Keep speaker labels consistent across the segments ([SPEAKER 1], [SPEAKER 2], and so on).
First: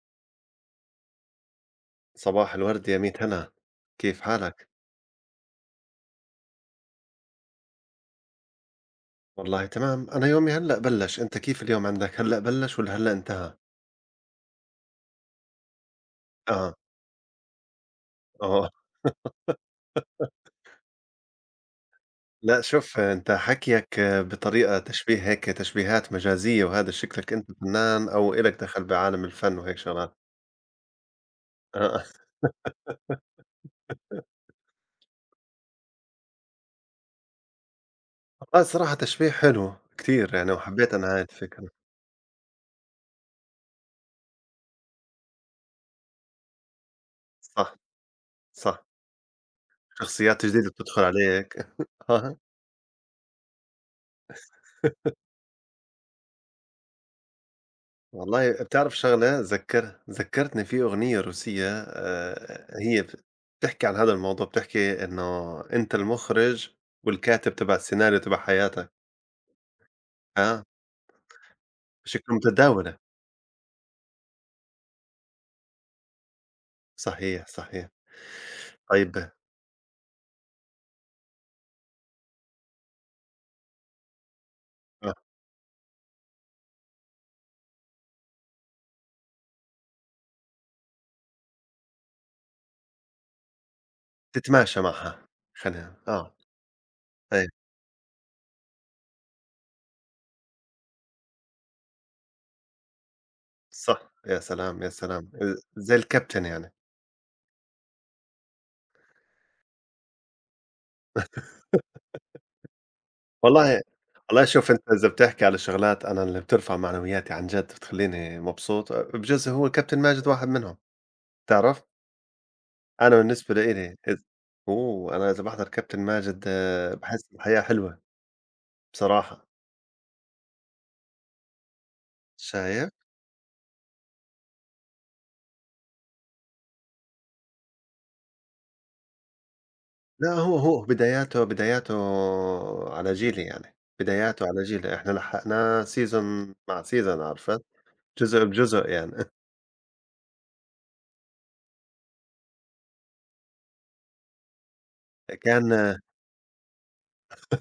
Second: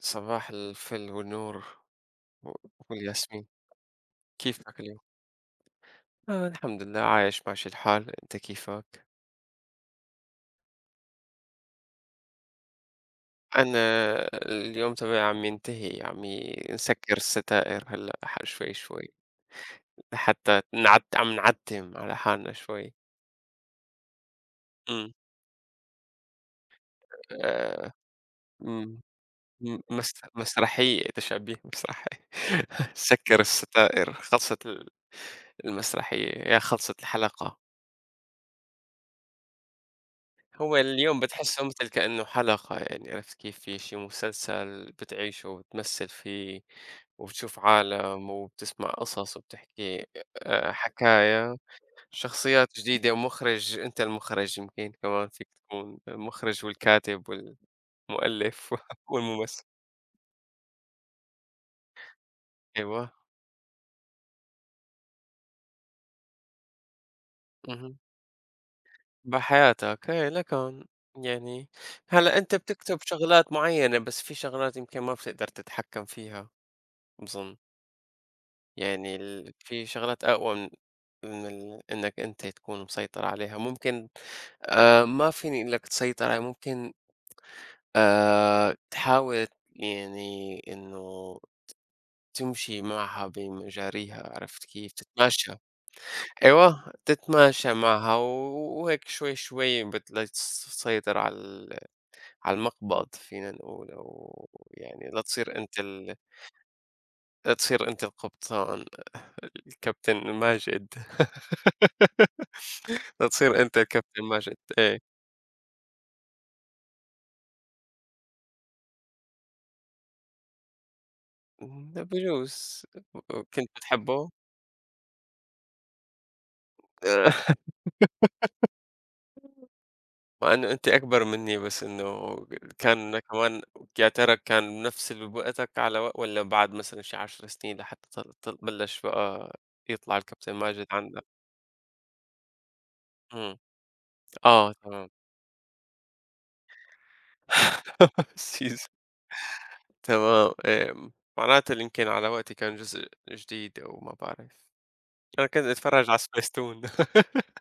[SPEAKER 1] صباح الفل والنور و-
[SPEAKER 2] صباح الورد يا ميت
[SPEAKER 1] والياسمين.
[SPEAKER 2] هلا. كيف حالك؟
[SPEAKER 1] كيفك اليوم؟ آه، الحمد لله عايش ماشي الحال. انت كيفك؟
[SPEAKER 2] والله تمام، أنا يومي هلأ بلش. أنت كيف اليوم، عندك هلأ بلش ولا هلأ انتهى؟
[SPEAKER 1] انا اليوم تبعي عم ينتهي، عم
[SPEAKER 2] آه.
[SPEAKER 1] نسكر الستائر هلا،
[SPEAKER 2] آه.
[SPEAKER 1] شوي شوي لحتى نعد عم نعتم على حالنا
[SPEAKER 2] لأ
[SPEAKER 1] شوي.
[SPEAKER 2] شوف، أنت حكيك بطريقة
[SPEAKER 1] امم
[SPEAKER 2] تشبيه، هيك تشبيهات مجازية، وهذا شكلك أنت
[SPEAKER 1] آه.
[SPEAKER 2] فنان أو إلك دخل
[SPEAKER 1] مم.
[SPEAKER 2] بعالم الفن وهيك شغلات.
[SPEAKER 1] مسرحية، تشبيه
[SPEAKER 2] آه.
[SPEAKER 1] مسرحية. سكر الستائر خلصت المسرحية، يا خلصت الحلقة.
[SPEAKER 2] آه صراحة تشبيه حلو كتير يعني،
[SPEAKER 1] هو
[SPEAKER 2] وحبيت أنا
[SPEAKER 1] اليوم
[SPEAKER 2] هاي
[SPEAKER 1] بتحسه
[SPEAKER 2] الفكرة.
[SPEAKER 1] مثل كأنه حلقة، يعني عرفت كيف؟ في شي مسلسل بتعيشه وبتمثل فيه وبتشوف
[SPEAKER 2] صح.
[SPEAKER 1] عالم
[SPEAKER 2] صح.
[SPEAKER 1] وبتسمع قصص وبتحكي.
[SPEAKER 2] شخصيات جديدة
[SPEAKER 1] آه،
[SPEAKER 2] بتدخل
[SPEAKER 1] حكاية.
[SPEAKER 2] عليك.
[SPEAKER 1] شخصيات جديدة ومخرج، أنت المخرج، يمكن كمان فيك تكون المخرج والكاتب
[SPEAKER 2] والله
[SPEAKER 1] والمؤلف
[SPEAKER 2] بتعرف شغلة،
[SPEAKER 1] والممثل.
[SPEAKER 2] ذكّرتني في أغنية روسية، هي
[SPEAKER 1] أيوة.
[SPEAKER 2] بتحكي عن هذا الموضوع، بتحكي إنه أنت المُخرِج والكاتب تبع
[SPEAKER 1] مهم.
[SPEAKER 2] السيناريو تبع حياتك،
[SPEAKER 1] بحياتك إيه
[SPEAKER 2] آه،
[SPEAKER 1] لكن، يعني.
[SPEAKER 2] بشكل
[SPEAKER 1] هلا أنت
[SPEAKER 2] متداولة.
[SPEAKER 1] بتكتب شغلات معينة، بس في شغلات يمكن ما بتقدر تتحكم فيها.
[SPEAKER 2] صحيح،
[SPEAKER 1] بظن
[SPEAKER 2] صحيح.
[SPEAKER 1] يعني
[SPEAKER 2] طيب،
[SPEAKER 1] في شغلات أقوى من من إنك أنت تكون مسيطر عليها، ممكن.
[SPEAKER 2] آه،
[SPEAKER 1] ما فيني أقول لك تسيطر عليها، ممكن تحاول، يعني إنه تمشي معها بمجاريها، عرفت
[SPEAKER 2] تتماشى
[SPEAKER 1] كيف؟
[SPEAKER 2] معها،
[SPEAKER 1] تتماشى.
[SPEAKER 2] خلينا آه،
[SPEAKER 1] أيوه،
[SPEAKER 2] أيوه.
[SPEAKER 1] تتماشى معها وهيك شوي، شوي لتسيطر على على المقبض، فينا نقول،
[SPEAKER 2] صح، يا
[SPEAKER 1] أو
[SPEAKER 2] سلام، يا
[SPEAKER 1] يعني لا
[SPEAKER 2] سلام،
[SPEAKER 1] تصير أنت
[SPEAKER 2] زي الكابتن يعني.
[SPEAKER 1] لا تصير أنت القبطان. الكابتن ماجد. تصير أنت
[SPEAKER 2] والله.
[SPEAKER 1] الكابتن
[SPEAKER 2] والله
[SPEAKER 1] ماجد،
[SPEAKER 2] شوف، أنت
[SPEAKER 1] إيه.
[SPEAKER 2] إذا بتحكي على شغلات أنا اللي بترفع معنوياتي عن جد، بتخلّيني مبسوط. بجوز هو الكابتن ماجد واحد منهم، بتعرف؟
[SPEAKER 1] بجوز
[SPEAKER 2] أنا بالنسبة
[SPEAKER 1] كنت
[SPEAKER 2] لإلي
[SPEAKER 1] بتحبه؟
[SPEAKER 2] أوه! أنا إذا باحضر كابتن ماجد آه، باحس الحياة حلوة بصراحة.
[SPEAKER 1] مع إنه أنت أكبر مني، بس إنه
[SPEAKER 2] شايف؟
[SPEAKER 1] كان كمان، يا ترى كان بنفس وقتك على، و والّا بعد مثلًا شي 10 سنين لحتى طل بلش بقى يطلع
[SPEAKER 2] لأ
[SPEAKER 1] الكابتن
[SPEAKER 2] هو
[SPEAKER 1] ماجد عندك؟
[SPEAKER 2] بداياته على جيلي
[SPEAKER 1] إمم.
[SPEAKER 2] يعني، بداياته على
[SPEAKER 1] آه،
[SPEAKER 2] جيلي،
[SPEAKER 1] تمام.
[SPEAKER 2] إحنا لحقناه season مع season، عرفت؟ جزء بجزء
[SPEAKER 1] سيز
[SPEAKER 2] يعني.
[SPEAKER 1] تمام، معناته اللي يمكن على وقتي كان جزء جديد أو ما بعرف. أنا كنت
[SPEAKER 2] كان
[SPEAKER 1] أتفرّج على سبيستون.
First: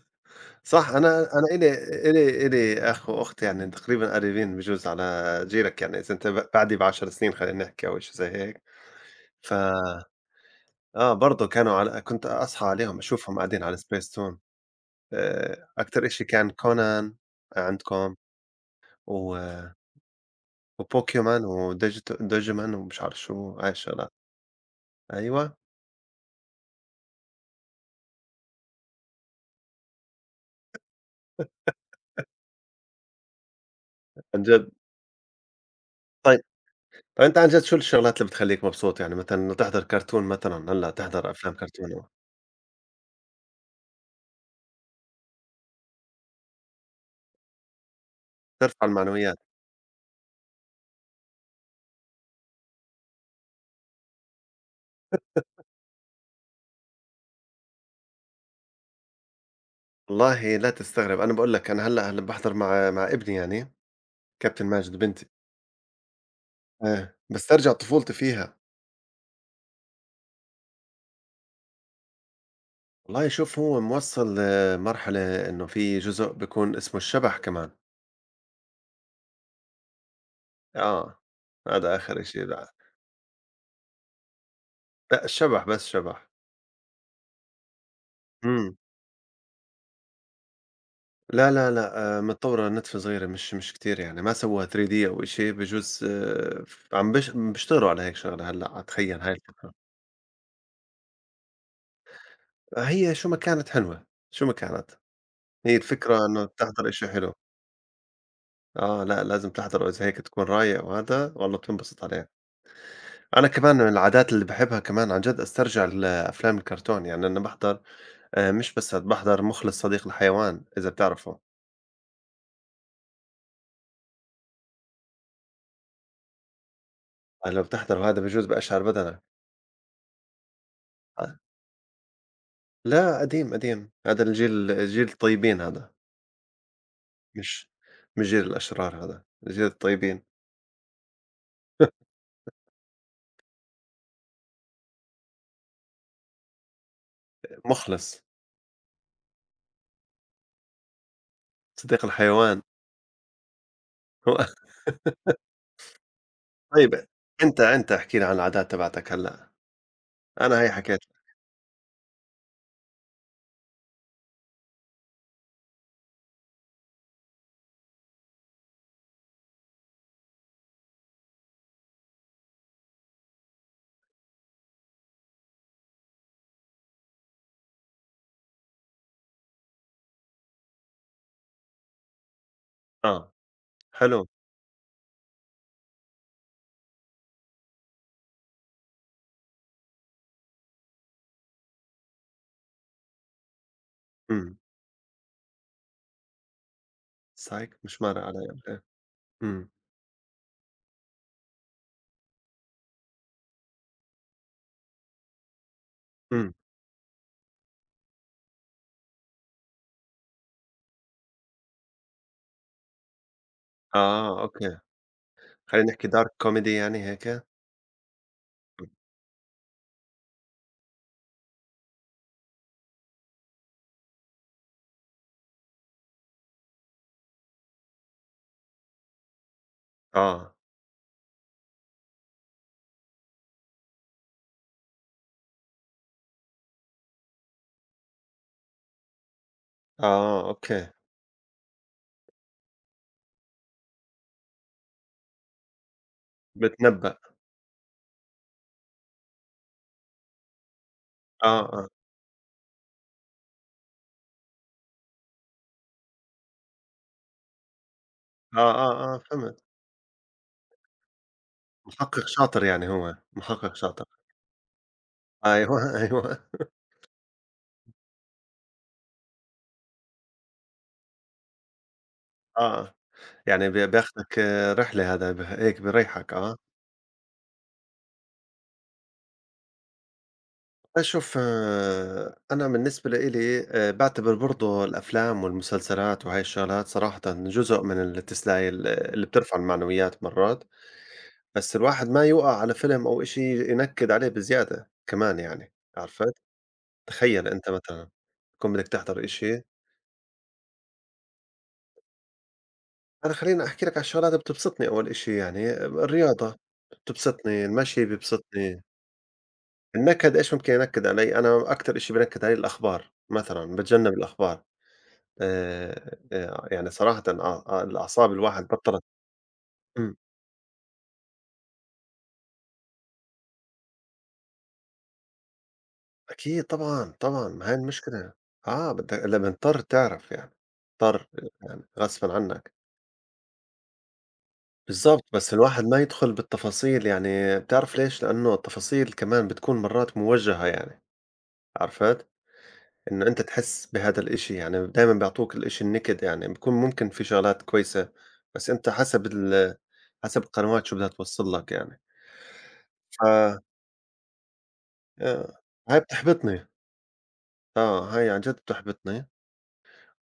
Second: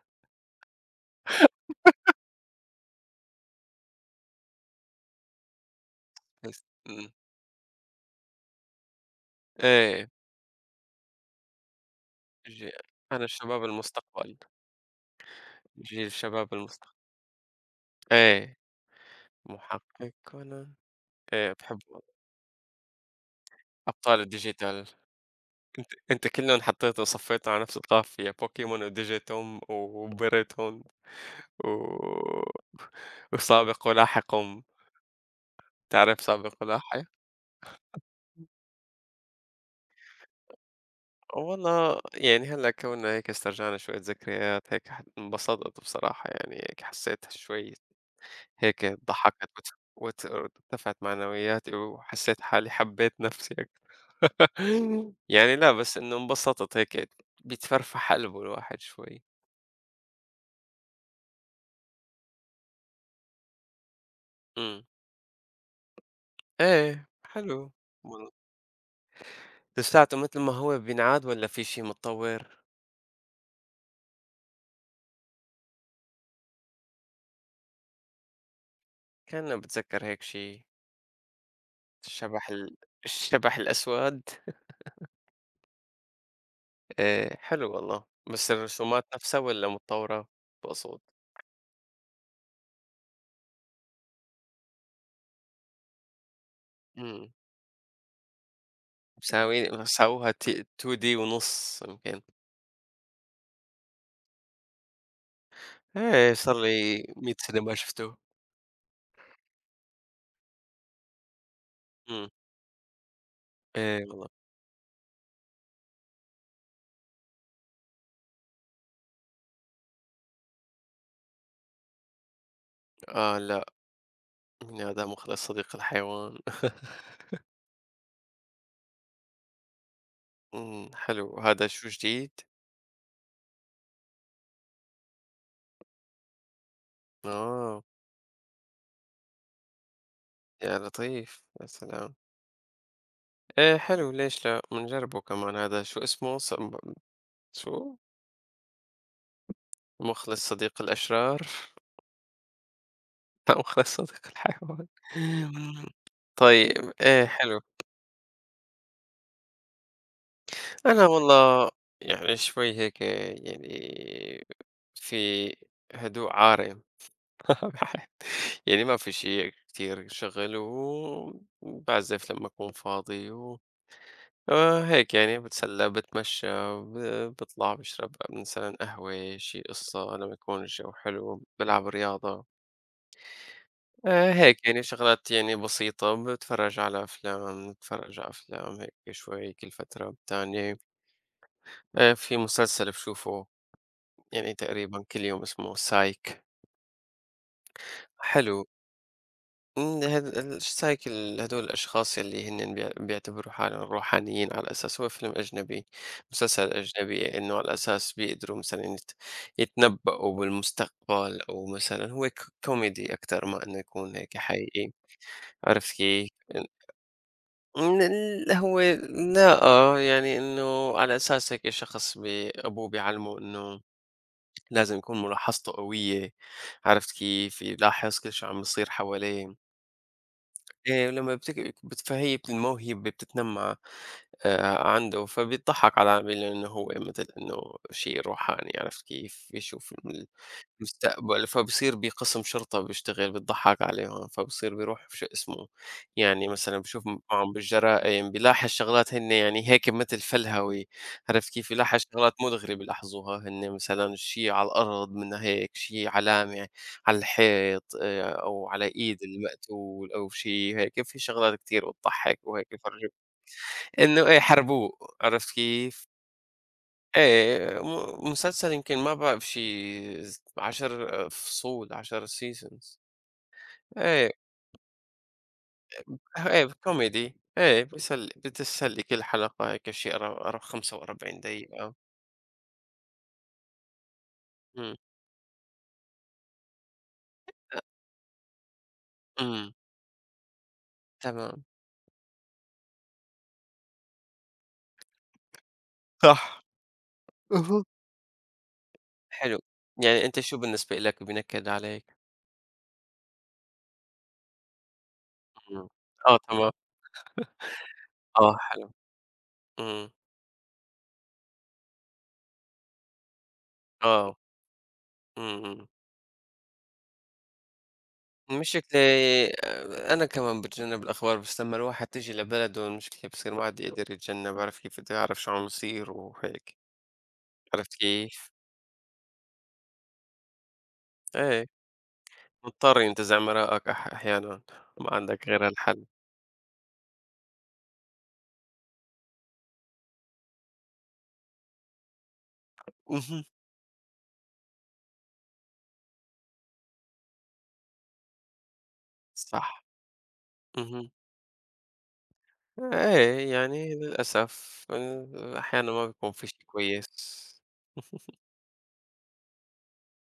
[SPEAKER 2] صح. أنا إلي أخ وأخت يعني تقريبًا قريبين بجوز على جيلك يعني، إذا أنت
[SPEAKER 1] بس
[SPEAKER 2] بعدي ب10 سنين خلّينا نحكي أو شي زي هيك. ف
[SPEAKER 1] إيه،
[SPEAKER 2] آه، برضه كانوا على كنت أصحى
[SPEAKER 1] ج
[SPEAKER 2] عليهم
[SPEAKER 1] أنا
[SPEAKER 2] أشوفهم
[SPEAKER 1] شباب
[SPEAKER 2] قاعدين على سبيس
[SPEAKER 1] المستقبل،
[SPEAKER 2] تون. آآ، أكتر
[SPEAKER 1] جيل
[SPEAKER 2] إشي كان
[SPEAKER 1] شباب المستقبل.
[SPEAKER 2] Conan عندكم،
[SPEAKER 1] إيه،
[SPEAKER 2] و
[SPEAKER 1] محقق كونان.
[SPEAKER 2] وPokemon
[SPEAKER 1] إيه، باحب
[SPEAKER 2] وDigit Digimon ومش عارف شو هاي الشغلات.
[SPEAKER 1] أبطال الديجيتال.
[SPEAKER 2] أيوه.
[SPEAKER 1] أنت أنت كلّن حطّيته وصفّيته على نفس القافية، بوكيمون وديجيتوم وبيريتون و وسابق
[SPEAKER 2] عن
[SPEAKER 1] ولاحقٌ.
[SPEAKER 2] جد.
[SPEAKER 1] تعرف
[SPEAKER 2] طيب.
[SPEAKER 1] سابق ولاحق؟
[SPEAKER 2] طيب أنت عن جد شو الشغلات اللي بتخلّيك مبسوط يعني، مثلًا إنه تحضر كرتون، مثلًا هلّأ تحضر أفلام كرتون
[SPEAKER 1] والله يعني هلّأ كونّا هيك استرجعنا شوية ذكريات، هيك ح انبسطت بصراحة، يعني هيك حسّيت شوي، هيك
[SPEAKER 2] ترفع المعنويات.
[SPEAKER 1] ضحّكت وت وت وارتفعت معنوياتي وحسّيت حالي، حبّيت نَفْسي أكتر. يعني لأ، بس إنه انبسطت هيك، بيتفرفح قلبه الواحد شوي.
[SPEAKER 2] والله لا تستغرب، أنا باقول لك أنا هلّأ هلّا باحضر مع ابني يعني كابتن
[SPEAKER 1] إمم.
[SPEAKER 2] ماجد بنتي،
[SPEAKER 1] إيه،
[SPEAKER 2] آه،
[SPEAKER 1] حلو
[SPEAKER 2] باسترجع طفولتي
[SPEAKER 1] والله.
[SPEAKER 2] فيها.
[SPEAKER 1] لساته متل ما هو بينعاد والّا في شي متطوّر؟
[SPEAKER 2] والله شوف، هو موصّل مرحلة إنه في جزء بيكون اسمه الشبح كمان،
[SPEAKER 1] كان باتذكّر هيك شي.
[SPEAKER 2] آه، هذا آخر إشي
[SPEAKER 1] الشبح ال الشبح الأسود.
[SPEAKER 2] لأ، الشبح بس شبح.
[SPEAKER 1] حلو والله. بس
[SPEAKER 2] إمم.
[SPEAKER 1] الرسومات نَفْسها والّا متطوّرة؟ تقصد.
[SPEAKER 2] لا، لا، لأ آه، متطوّرة نتفة صغيرة، مش مش كتير يعني، ما سوّوها 3D أو شي بجوز، ف عم
[SPEAKER 1] إمم.
[SPEAKER 2] بيشتغلوا على هيك شغلة هلّأ أتخيّل هاي الفكرة.
[SPEAKER 1] ساوها 2D ونُص يمكن.
[SPEAKER 2] آه، هي شو ما كانت حلوة، شو ما كانت، هي الفكرة
[SPEAKER 1] إيه
[SPEAKER 2] إنه
[SPEAKER 1] صار
[SPEAKER 2] تحضر
[SPEAKER 1] لي
[SPEAKER 2] إشي حلو.
[SPEAKER 1] 100 سنة ما شفتو.
[SPEAKER 2] آه، لأ لازم تحضره، إذا هيك تكون رايق، وهذا والله بتنبسط
[SPEAKER 1] إمم.
[SPEAKER 2] عليه. أنا كمان من
[SPEAKER 1] إيه
[SPEAKER 2] العادات
[SPEAKER 1] والله.
[SPEAKER 2] اللي باحبها كمان عن جد أسترجع الأفلام الكرتون، يعني أنا باحضر آآ، مش بس هاد، باحضر مخلص صديق للحيوان، إذا بتعرفه.
[SPEAKER 1] آه، لأ، من هذا مخلص صديق الحيوان.
[SPEAKER 2] هلّا بتحضره هذا بجوز بأشعر بدنك.
[SPEAKER 1] حلو. هذا شو جديد؟
[SPEAKER 2] لا قديم، قديم، هذا الجيل جيل الطيبين هذا، مش
[SPEAKER 1] آه،
[SPEAKER 2] مش جيل الأشرار هذا، جيل الطيبين.
[SPEAKER 1] يا لطيف، يا سلام. إيه حلو، ليش لأ، بنجربه كمان. هذا شو اسمه؟ ص م شو؟
[SPEAKER 2] مخلص،
[SPEAKER 1] مخلص صديق الأشرار؟
[SPEAKER 2] صديق الحيوان.
[SPEAKER 1] لأ، مخلص صديق
[SPEAKER 2] هو
[SPEAKER 1] الحيوان. طيب،
[SPEAKER 2] طيب.
[SPEAKER 1] إيه حلو.
[SPEAKER 2] أنت احكِ لي عن العادات تبعتك هلأ، أنا هي حكيت
[SPEAKER 1] أنا
[SPEAKER 2] لك.
[SPEAKER 1] والله يعني شوي هيك، يعني في هدوء عارم، يعني ما في شي كتير شغل. وبعزف لمّا أكون فاضي، و هيك يعني باتسلى، باتمشى، ب باطلع، باشرب مثلًا قهوة، شي قصة لمّا يكون الجو حلو، بالعب رياضة.
[SPEAKER 2] آه، حلو.
[SPEAKER 1] هيك يعني شغلات يعني بسيطة، باتفرج على أفلام، باتفرج على أفلام هيك شوي كل فترة والتانية. في مسلسل باشوفه يعني
[SPEAKER 2] إمم.
[SPEAKER 1] تقريبًا كل يوم اسمه Psych.
[SPEAKER 2] Psych مش مر علي قبل
[SPEAKER 1] حلو.
[SPEAKER 2] هيك. إمم.
[SPEAKER 1] إمم. هاد الش هيكل هادول الأشخاص يلّي هنّن بيعتبروا حالهم روحانيين، على أساس هو فيلم أجنبي،
[SPEAKER 2] إمم.
[SPEAKER 1] مسلسل أجنبي، إنه على أساس بيقدروا مثلًا يتنبؤوا بالمستقبل، أو مثلًا هو كوميدي أكتر ما إنه يكون هيك
[SPEAKER 2] آه أوكي،
[SPEAKER 1] حقيقي،
[SPEAKER 2] خلّينا
[SPEAKER 1] عرفت
[SPEAKER 2] نحكي
[SPEAKER 1] كيف؟
[SPEAKER 2] dark
[SPEAKER 1] إن
[SPEAKER 2] comedy يعني هيك؟ إمم.
[SPEAKER 1] إن ال هو لأ، آه، يعني إنه على أساس هيك شخص أبوه بيعلمه إنه لازم يكون ملاحظته قوية، عرفت كيف؟ يلاحظ كل شي عم بيصير حواليه.
[SPEAKER 2] آه.
[SPEAKER 1] لمّا بتك بت فهي المواهب بتتنمّى عنده، فبيتضحّك على عميل إنه هو مثل إنه شيء روحاني، عرفت كيف؟ بيشوف
[SPEAKER 2] آه أوكي.
[SPEAKER 1] مستقبل، فبصير بقسم شرطة بيشتغل، بيضحّك عليهم، فبصير بيروح في شو اسمه، يعني مثلًا باشوف
[SPEAKER 2] بتنبأ.
[SPEAKER 1] معهم بالجرائم، بيلاحظ شغلات هن يعني هيك متل فلهوي، عرفت
[SPEAKER 2] آه،
[SPEAKER 1] كيف؟
[SPEAKER 2] آه،
[SPEAKER 1] يلاحظ شغلات مُدهِرة بيلاحظوها هن، مثلًا شي على الأرض مِنّا هيك، شي علامة على الحيط، أو
[SPEAKER 2] آه،
[SPEAKER 1] على
[SPEAKER 2] آه،
[SPEAKER 1] إيد
[SPEAKER 2] آه، فهمت.
[SPEAKER 1] المقتول أو شي هيك، في شغلات كتير
[SPEAKER 2] محقق
[SPEAKER 1] بتضحّك
[SPEAKER 2] شاطر
[SPEAKER 1] وهيك
[SPEAKER 2] يعني
[SPEAKER 1] بيفرجوك
[SPEAKER 2] هو، محقق شاطر.
[SPEAKER 1] إنه، إيه، حربوه، عرفت
[SPEAKER 2] أيوه.
[SPEAKER 1] كيف؟
[SPEAKER 2] أيوه.
[SPEAKER 1] إيه، مسلسل يمكن ما بعرف شي 10 فصول،
[SPEAKER 2] آه.
[SPEAKER 1] 10
[SPEAKER 2] يعني
[SPEAKER 1] seasons. إيه،
[SPEAKER 2] بياخدك آه، رحلة هذا هيك بيريحك آه.
[SPEAKER 1] إيه كوميدي، إيه بيسلي، بتسلي كل حلقة هيك شي أرا أرا
[SPEAKER 2] أنا شوف
[SPEAKER 1] 45 دقيقة.
[SPEAKER 2] آه، أنا بالنسبة لإلي باعتبر برضه
[SPEAKER 1] إمم،
[SPEAKER 2] الأفلام والمسلسلات وهاي الشغلات صراحةً جزء من التسلية اللي بترفع
[SPEAKER 1] إمم،
[SPEAKER 2] المعنويات مرات،
[SPEAKER 1] تمام.
[SPEAKER 2] بس الواحد ما يوقع على فيلم أو إشي ينكد عليه بزيادة كمان يعني، عرفت؟
[SPEAKER 1] صح،
[SPEAKER 2] تخيل أنت
[SPEAKER 1] اهم.
[SPEAKER 2] مثلًا تكون بدك تحضر
[SPEAKER 1] حلو،
[SPEAKER 2] إشي.
[SPEAKER 1] يعني أنت شو بالنسبة إلك بينكد عليك؟
[SPEAKER 2] أنا خلّيني أحكي لك على الشغلات اللي بتبسطني أول إشي يعني، آه،
[SPEAKER 1] إمم. آه،
[SPEAKER 2] الرياضة
[SPEAKER 1] تمام.
[SPEAKER 2] بتبسطني، المشي
[SPEAKER 1] آه،
[SPEAKER 2] بيبسطني.
[SPEAKER 1] حلو. إمم.
[SPEAKER 2] النكد إيش ممكن ينكد علي؟ أنا أكتر إشي بينكد علي الأخبار مثلًا، باتجنب
[SPEAKER 1] آه،
[SPEAKER 2] الأخبار،
[SPEAKER 1] إمم، إمم.
[SPEAKER 2] يعني صراحةً الأعصاب الواحد
[SPEAKER 1] المشكلة،
[SPEAKER 2] بطّلت. إمم.
[SPEAKER 1] أنا كمان باتجنّب الأخبار، بس لمّا الواحد تيجي لبلده المشكلة بصير ما عاد يقدر يتجنّب، عارف كيف؟ بده يعرف شو عم يصير
[SPEAKER 2] أكيد
[SPEAKER 1] وهيك،
[SPEAKER 2] طبعًا، طبعًا، ما هاي
[SPEAKER 1] عرفت
[SPEAKER 2] المشكلة.
[SPEAKER 1] كيف؟
[SPEAKER 2] آه بدك، لأ مضطر تعرف يعني، مضطر،
[SPEAKER 1] إيه،
[SPEAKER 2] يعني غصبًا عنك.
[SPEAKER 1] مضطر ينتزع مرائك أح أحيانًا، ما
[SPEAKER 2] بالضبط،
[SPEAKER 1] عندك
[SPEAKER 2] بس
[SPEAKER 1] غير
[SPEAKER 2] الواحد ما
[SPEAKER 1] هالحل.
[SPEAKER 2] يدخل بالتفاصيل يعني، بتعرف ليش؟ لأنه التفاصيل كمان بتكون مرات موجهة يعني، عرفت؟ إن أنت
[SPEAKER 1] اهم،
[SPEAKER 2] تحس بهذا الإشي، يعني دايمًا بيعطوك الإشي النِكِد، يعني بيكون ممكن في شغلات كويسة، بس أنت حسب
[SPEAKER 1] صح،
[SPEAKER 2] حسب القنوات شو بدها
[SPEAKER 1] اهم.
[SPEAKER 2] توصّل لك يعني. ف
[SPEAKER 1] إيه، يعني للأسف
[SPEAKER 2] آه،
[SPEAKER 1] أحيانًا
[SPEAKER 2] هاي
[SPEAKER 1] ما بيكون في شي
[SPEAKER 2] بتحبطني،
[SPEAKER 1] كويس.
[SPEAKER 2] آه، هاي عن جد بتحبطني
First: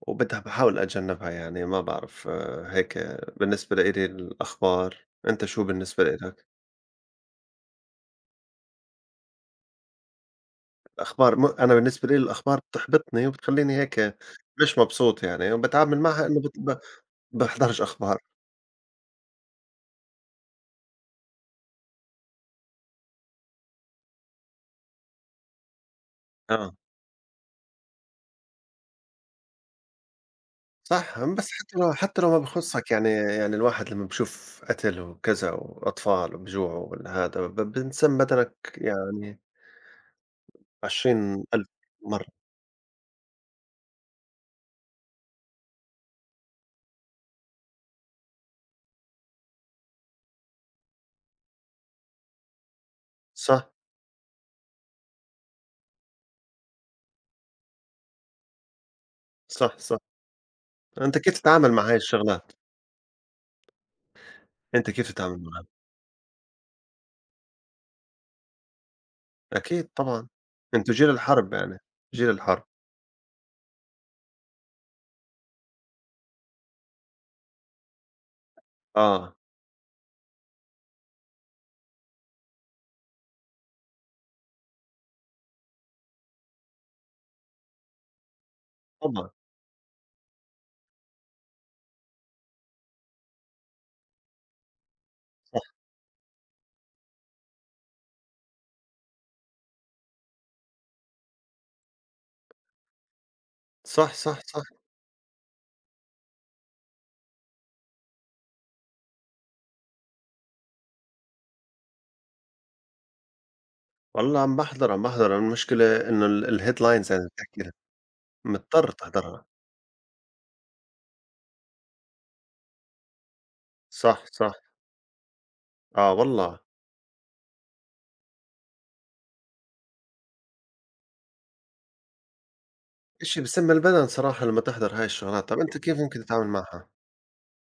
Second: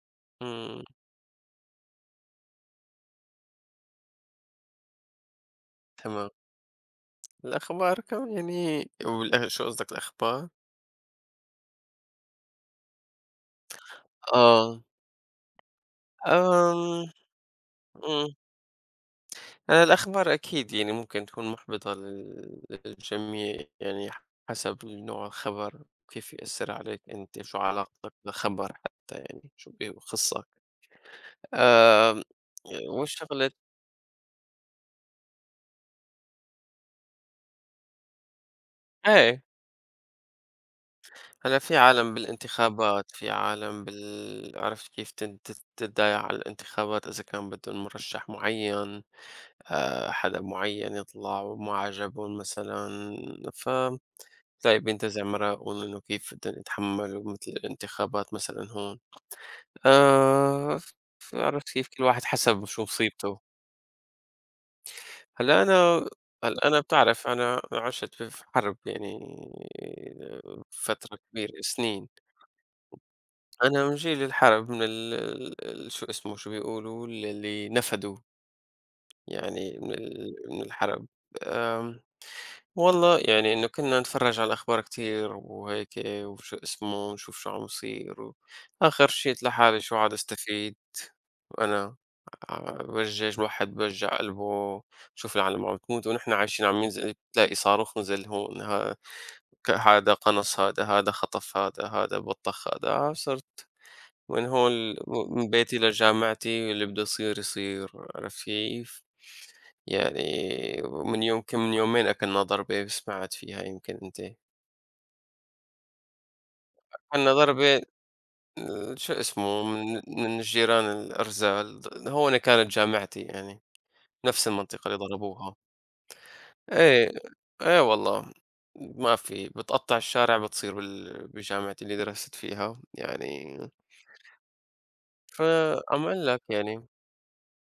[SPEAKER 2] وبدها، باحاول
[SPEAKER 1] إمم،
[SPEAKER 2] أتجنّبها يعني، ما باعرف، هيك بالنسبة لإلي الأخبار. أنت شو بالنسبة
[SPEAKER 1] تمام.
[SPEAKER 2] لإلك؟
[SPEAKER 1] الأخبار كمان يعني، شو قصدك الأخبار؟
[SPEAKER 2] الأخبار، أنا بالنسبة لإلي الأخبار بتحبطني وبتخلّيني هيك مش
[SPEAKER 1] آه،
[SPEAKER 2] مبسوط يعني، وباتعامل معها إنه بت ب
[SPEAKER 1] آمم،
[SPEAKER 2] باحضرش أخبار.
[SPEAKER 1] إمم. الأخبار أكيد يعني ممكن تكون مُحبِطة للجميع، يعني حسب نوع الخبر، كيف يأثّر
[SPEAKER 2] آه.
[SPEAKER 1] عليك أنت، شو علاقتك بالخبر حتى، يعني شو بخصّك.
[SPEAKER 2] صح، بس حتى لو،
[SPEAKER 1] آمم،
[SPEAKER 2] حتى لو ما بخُصّك، يعني
[SPEAKER 1] والشغلة
[SPEAKER 2] يعني الواحد لمّا بيشوف قتل وكذا وأطفال وبيجوعوا ولا هذا بانسَم بدنك يعني
[SPEAKER 1] إيه، هلأ
[SPEAKER 2] 20,000
[SPEAKER 1] في عالم
[SPEAKER 2] مرّة.
[SPEAKER 1] بالانتخابات، في عالم عرفت كيف تن تت تتضايق على الانتخابات إذا كان بدّن مُرشّح معيّن، حدا معيّن يطلع وما عجبهم مثلًا. ف
[SPEAKER 2] صح،
[SPEAKER 1] طيب أنت زي ما رأوا إنه كيف بدهم يتحمّلوا مثل الانتخابات مثلًا هون،
[SPEAKER 2] صح، صح.
[SPEAKER 1] آآ،
[SPEAKER 2] أنت
[SPEAKER 1] ف
[SPEAKER 2] كيف
[SPEAKER 1] عرفت
[SPEAKER 2] تتعامل
[SPEAKER 1] كيف؟
[SPEAKER 2] مع هاي
[SPEAKER 1] كل واحد
[SPEAKER 2] الشغلات؟
[SPEAKER 1] حسب شو مصيبته.
[SPEAKER 2] أنت كيف تتعامل
[SPEAKER 1] هلأ
[SPEAKER 2] معها؟
[SPEAKER 1] أنا هلأ أنا بتعرف أنا عشت في حرب يعني
[SPEAKER 2] أكيد طبعًا، أنتم جيل
[SPEAKER 1] فترة كبيرة
[SPEAKER 2] الحرب يعني،
[SPEAKER 1] سنين.
[SPEAKER 2] جيل الحرب.
[SPEAKER 1] أنا من جيل الحرب من ال ال شو اسمه، شو بيقولوا، اللي نفدوا
[SPEAKER 2] آه.
[SPEAKER 1] يعني من من الحرب. آمم والله يعني إنه كنا نتفرّج على الأخبار كتير وهيك، وشو اسمه، ونشوف شو عم يصير، و آخر شي
[SPEAKER 2] طبعًا.
[SPEAKER 1] قُلت لحالي شو عاد استفيد. أنا ع بوجّج الواحد بيوجّع قلبه، شوف العالم عم تموت ونحن عايشين، عم ينزل تلاقي صاروخ نزل هون، ها ك هادا قنص هادا، هادا خطف هادا، هادا بطّخ هادا، صار
[SPEAKER 2] صح، صح،
[SPEAKER 1] من
[SPEAKER 2] صح.
[SPEAKER 1] هون ل م من بيتي لجامعتي، اللي بده يصير يصير، عرفت كيف؟ يعني من يوم، كم من يومين، أكلنا ضربة سمعت فيها يمكن أنت.
[SPEAKER 2] والله عم باحضر، عم باحضر، المشكلة إنه الheadlines يعني
[SPEAKER 1] أكلنا
[SPEAKER 2] بتحكي لك،
[SPEAKER 1] ضربة،
[SPEAKER 2] مضطر
[SPEAKER 1] شو
[SPEAKER 2] تحضرها.
[SPEAKER 1] اسمه، من الجيران الأرذل، هون كانت جامعتي يعني،
[SPEAKER 2] صح،
[SPEAKER 1] نفس
[SPEAKER 2] صح.
[SPEAKER 1] المنطقة اللي ضربوها.
[SPEAKER 2] آه والله.
[SPEAKER 1] إيه، إيه والله، ما في، بتقطّع الشارع بتصير بجامعتي اللي درست فيها،
[SPEAKER 2] إشي
[SPEAKER 1] يعني
[SPEAKER 2] بسم البدن صراحة لمّا تحضر هاي الشغلات، طَب أنت كيف
[SPEAKER 1] فأمان
[SPEAKER 2] ممكن
[SPEAKER 1] لك
[SPEAKER 2] تتعامل
[SPEAKER 1] يعني.
[SPEAKER 2] معها؟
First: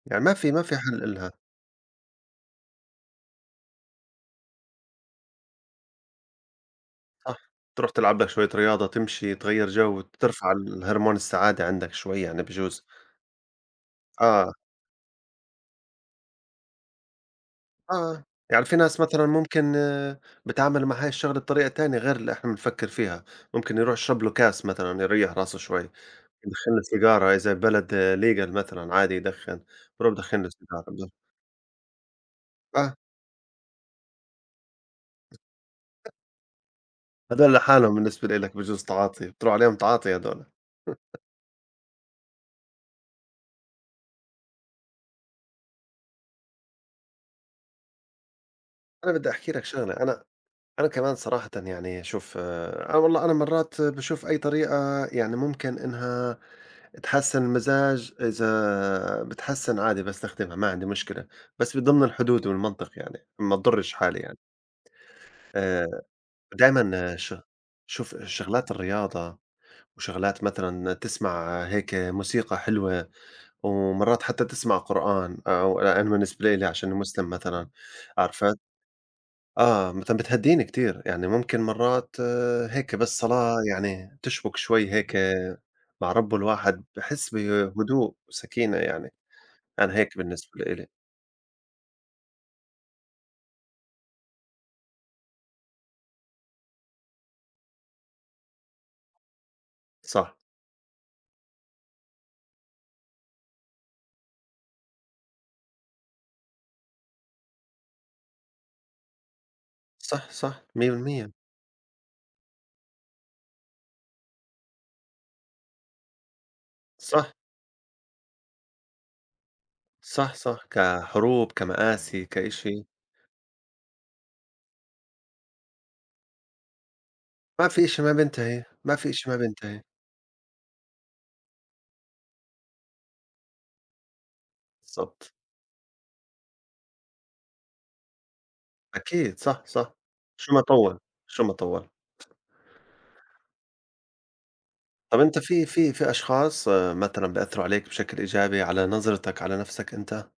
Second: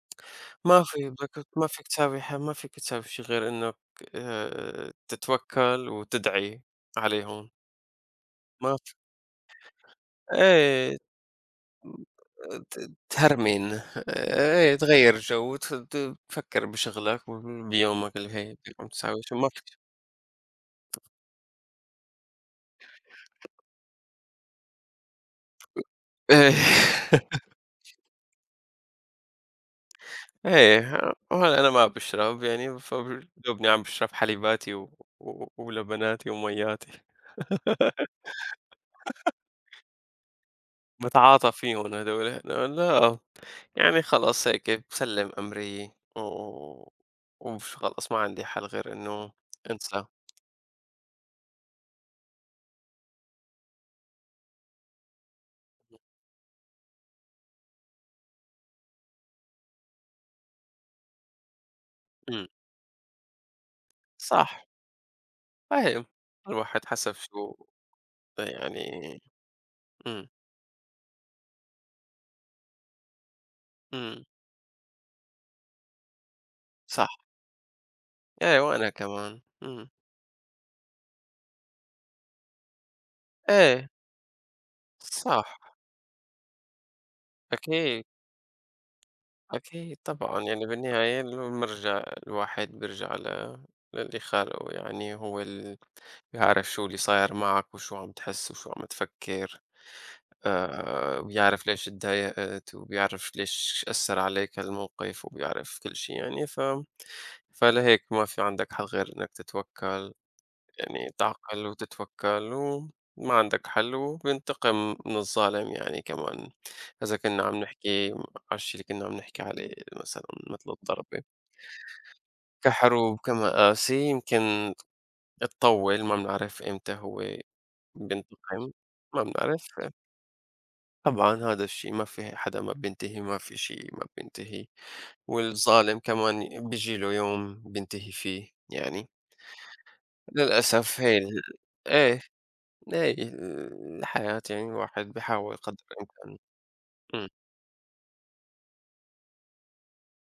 [SPEAKER 2] يعني ما في، ما في
[SPEAKER 1] ما
[SPEAKER 2] حل
[SPEAKER 1] في،
[SPEAKER 2] إلها.
[SPEAKER 1] بدك ما فيك تساوي، ما فيك تساوي شي غير إنّك تتوكّل وتدعي عليهم.
[SPEAKER 2] صح. تروح تلعب لك شوية
[SPEAKER 1] ما
[SPEAKER 2] رياضة،
[SPEAKER 1] في،
[SPEAKER 2] تمشي، تغيّر جو، ترفع
[SPEAKER 1] إيه،
[SPEAKER 2] هرمون السعادة عندك شوي يعني
[SPEAKER 1] ت
[SPEAKER 2] بجوز.
[SPEAKER 1] تهرمن،
[SPEAKER 2] آه،
[SPEAKER 1] إيه تغيّر جو، وت ت تفكّر بشغلك، بيومك
[SPEAKER 2] آه،
[SPEAKER 1] اللي هي
[SPEAKER 2] يعني
[SPEAKER 1] بدك،
[SPEAKER 2] في
[SPEAKER 1] عم
[SPEAKER 2] ناس
[SPEAKER 1] تساوي
[SPEAKER 2] مثلًا
[SPEAKER 1] شو ما
[SPEAKER 2] ممكن
[SPEAKER 1] فيك.
[SPEAKER 2] بتتعامل مع هاي الشغلة بطريقة تانية غير اللي إحنا بنفكّر فيها، ممكن يروح يشرب له كاس مثلًا يريّح راسه شوي،
[SPEAKER 1] إيه.
[SPEAKER 2] يدخّن له سيجارة إذا ببلد legal مثلًا عادي يدخّن، بيروح يدخّن له سيجارة.
[SPEAKER 1] إيه، وهلأ أنا ما باشرب يعني، ف
[SPEAKER 2] آه،
[SPEAKER 1] دوبني عم باشرب حليباتي ولبناتي وميّاتي.
[SPEAKER 2] هدول لحالهم بالنسبة لإلك بجوز تعاطي، بتروح عليهم تعاطي هدول.
[SPEAKER 1] باتعاطى فيهم هاذول، لأ، يعني خلاص هيك بسلّم أمري، و وش خلص ما عندي حل غير
[SPEAKER 2] أنا بدّي
[SPEAKER 1] إنه،
[SPEAKER 2] أحكي لك شغلة،
[SPEAKER 1] انسى.
[SPEAKER 2] أنا أنا كمان صراحةً يعني شوف أنا والله أنا مرّات باشوف أي طريقة يعني ممكن إنها تحسّن المزاج، إذا بتحسّن عادي باستخدمها، ما عندي مشكلة، بس بضمن الحدود
[SPEAKER 1] إمم.
[SPEAKER 2] والمنطق يعني، ما تضرّش حالي يعني.
[SPEAKER 1] صح،
[SPEAKER 2] آآ،
[SPEAKER 1] فاهم. الواحد حسب
[SPEAKER 2] دايمًا
[SPEAKER 1] شو،
[SPEAKER 2] شوف شغلات
[SPEAKER 1] يعني.
[SPEAKER 2] الرياضة
[SPEAKER 1] إمم،
[SPEAKER 2] وشغلات، مثلًا تسمع هيك موسيقى حلوة، ومرّات
[SPEAKER 1] إمم،
[SPEAKER 2] حتى تسمع قرآن، أو أنا بالنسبة لإلي عشان
[SPEAKER 1] صح.
[SPEAKER 2] مسلم مثلًا، عارفة؟
[SPEAKER 1] إيه وأنا كمان. إمم.
[SPEAKER 2] آه، مثلًا بتهدّيني كتير، يعني ممكن مرّات آه، هيك بس صلاة
[SPEAKER 1] إيه،
[SPEAKER 2] يعني تشبُك شوي هيك
[SPEAKER 1] صح.
[SPEAKER 2] آه، مع ربُّه الواحد بحس
[SPEAKER 1] أكيد،
[SPEAKER 2] بهدوء وسكينة يعني،
[SPEAKER 1] أكيد
[SPEAKER 2] أنا هيك
[SPEAKER 1] طبعًا.
[SPEAKER 2] بالنسبة
[SPEAKER 1] يعني
[SPEAKER 2] لإلي.
[SPEAKER 1] بالنهاية إنه بنرجع، الواحد بيرجع للي خالقه، يعني هو اللي بيعرف شو اللي صاير معك، وشو عم تحس، وشو عم تفكّر.
[SPEAKER 2] صح،
[SPEAKER 1] وبيعرف ليش اتضايقت، وبيعرف ليش أثّر عليك هالموقف، وبيعرف كل شي يعني. فلهيك ما في عندك حل غير إنّك تتوكّل،
[SPEAKER 2] صح، صح،
[SPEAKER 1] يعني
[SPEAKER 2] 100%.
[SPEAKER 1] تعقل وتتوكّل، وما عندك حل. وبينتقم من الظالم يعني كمان، إذا
[SPEAKER 2] صح،
[SPEAKER 1] كنّا عم نحكي على الشي اللي كنّا عم نحكي عليه، مثلًا
[SPEAKER 2] صح، صح،
[SPEAKER 1] متل الضربة.
[SPEAKER 2] كحروب، كمآسي، كإشي،
[SPEAKER 1] كحروب، كمآسي، يمكن تطوّل، ما بنعرف إمتى هو
[SPEAKER 2] ما في إشي ما بينتهي،
[SPEAKER 1] بينتقم،
[SPEAKER 2] ما في
[SPEAKER 1] ما
[SPEAKER 2] إشي ما
[SPEAKER 1] بنعرف.
[SPEAKER 2] بينتهي.
[SPEAKER 1] طبعًا هذا الشيء، ما في حدا، ما بينتهي، ما في شيء ما بينتهي،
[SPEAKER 2] بالضبط.
[SPEAKER 1] والظالم كمان بييجي له يوم بينتهي فيه يعني.
[SPEAKER 2] أكيد، صح، صح، شو ما طوّل،
[SPEAKER 1] للأسف هي
[SPEAKER 2] شو ما طوّل.
[SPEAKER 1] إيه، هي الحياة، يعني الواحد
[SPEAKER 2] طَب أنت
[SPEAKER 1] بيحاول
[SPEAKER 2] في
[SPEAKER 1] قدر
[SPEAKER 2] في
[SPEAKER 1] الإمكان.
[SPEAKER 2] أشخاص آه، مثلًا
[SPEAKER 1] إمم.
[SPEAKER 2] بيأثّروا عليك بشكل إيجابي على نظرتك على نَفْسك أنت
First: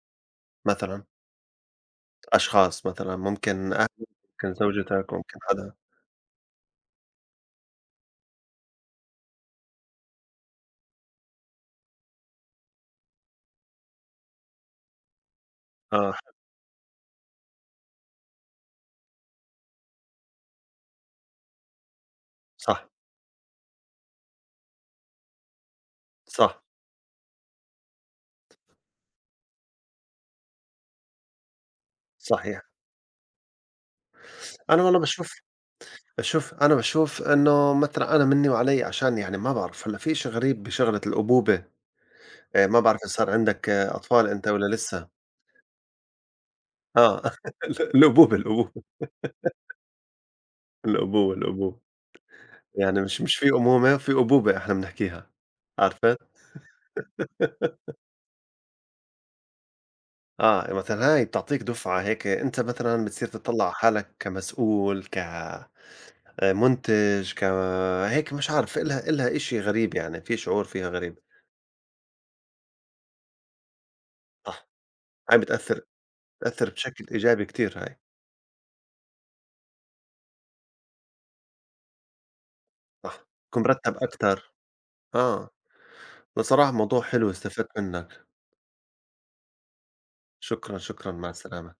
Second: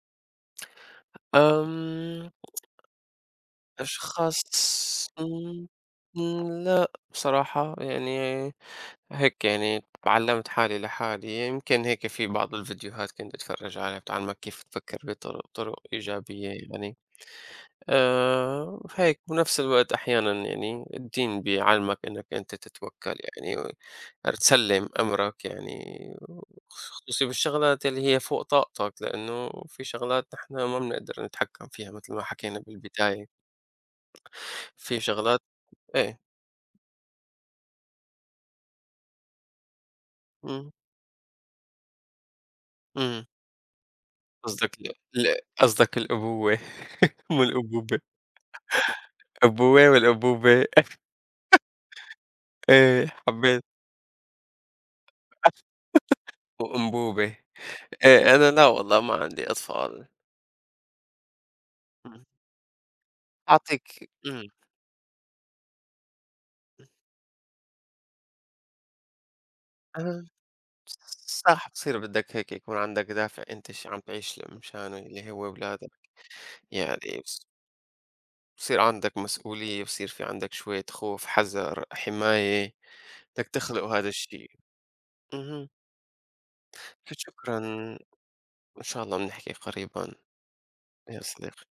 [SPEAKER 2] مثلًا؟
[SPEAKER 1] آمم،
[SPEAKER 2] أشخاص مثلًا، ممكن أهلك،
[SPEAKER 1] أشخاص.
[SPEAKER 2] ممكن زوجتك، ممكن
[SPEAKER 1] إمم،
[SPEAKER 2] حدا.
[SPEAKER 1] إمم، لأ بصراحة يعني هيك، يعني علّمت حالي لحالي، يمكن هيك في بعض الفيديوهات كنت أتفرج عليها بتعلمك كيف تفكر بطرق
[SPEAKER 2] آه،
[SPEAKER 1] إيجابية يعني. هيك بنفس الوقت أحيانًا يعني الدين بيعلمك إنك أنت
[SPEAKER 2] صح،
[SPEAKER 1] تتوكّل يعني، و تسلّم أمرك يعني،
[SPEAKER 2] صح،
[SPEAKER 1] خصوصي بالشغلات اللي هي فوق طاقتك، لإنه في شغلات نحن ما بنقدر نتحكّم فيها متل ما حكينا
[SPEAKER 2] صحيح.
[SPEAKER 1] بالبداية.
[SPEAKER 2] أنا والله
[SPEAKER 1] في
[SPEAKER 2] باشوف
[SPEAKER 1] شغلات، إيه.
[SPEAKER 2] باشوف أنا باشوف إنه مثلًا أنا منّي وعلي، عشان يعني ما بعرف هلأ في إشي غريب
[SPEAKER 1] إمم،
[SPEAKER 2] بشغلة الأبوبة، ما بعرف إذا
[SPEAKER 1] إمم،
[SPEAKER 2] صار عندك آه، أطفال أنت والّا
[SPEAKER 1] قصدك ال
[SPEAKER 2] لسه؟
[SPEAKER 1] ال قصدك الأبوة.
[SPEAKER 2] آه
[SPEAKER 1] مو الأبوبة،
[SPEAKER 2] الأبوبة، الأبوبة،
[SPEAKER 1] أبوة والأبوبة.
[SPEAKER 2] الأبوة، الأبوة، يعني
[SPEAKER 1] إيه
[SPEAKER 2] مش، مش في
[SPEAKER 1] حبّيت.
[SPEAKER 2] أمومة، في أبوبة إحنا بنحكيها، عرفت؟
[SPEAKER 1] وأنبوبة. إيه أنا، لا والله ما عندي أطفال.
[SPEAKER 2] آه، مثلًا هاي بتعطيك دُفعة
[SPEAKER 1] إمم،
[SPEAKER 2] هيك، أنت مثلًا بتصير تطلّع على
[SPEAKER 1] أعطيك
[SPEAKER 2] حالك
[SPEAKER 1] إمم.
[SPEAKER 2] كمسؤول، مُنتِج، هيك مش عارف إلها، إلها إشي غريب يعني،
[SPEAKER 1] أنا
[SPEAKER 2] في شعور فيها غريب.
[SPEAKER 1] صح، بصير بدك هيك يكون عندك دافع، أنت ش عم تعيش
[SPEAKER 2] صح،
[SPEAKER 1] مشانه اللي هو
[SPEAKER 2] هاي بتأثّر،
[SPEAKER 1] ولادك،
[SPEAKER 2] بشكل
[SPEAKER 1] يعني
[SPEAKER 2] إيجابي كتير هاي.
[SPEAKER 1] بصير عندك مسؤولية، بصير في عندك شوية خوف، حذر، حماية،
[SPEAKER 2] صح،
[SPEAKER 1] بدك
[SPEAKER 2] بتكون
[SPEAKER 1] تخلق
[SPEAKER 2] مرتّب
[SPEAKER 1] هذا الشيء.
[SPEAKER 2] أكتر، آه،
[SPEAKER 1] اهم،
[SPEAKER 2] بصراحة موضوع حلو استفدت
[SPEAKER 1] فشكرًا،
[SPEAKER 2] منّك،
[SPEAKER 1] إن شاء الله بنحكي قريبًا
[SPEAKER 2] شكرًا، شكرًا،
[SPEAKER 1] يا
[SPEAKER 2] مع
[SPEAKER 1] صديقي.
[SPEAKER 2] السلامة.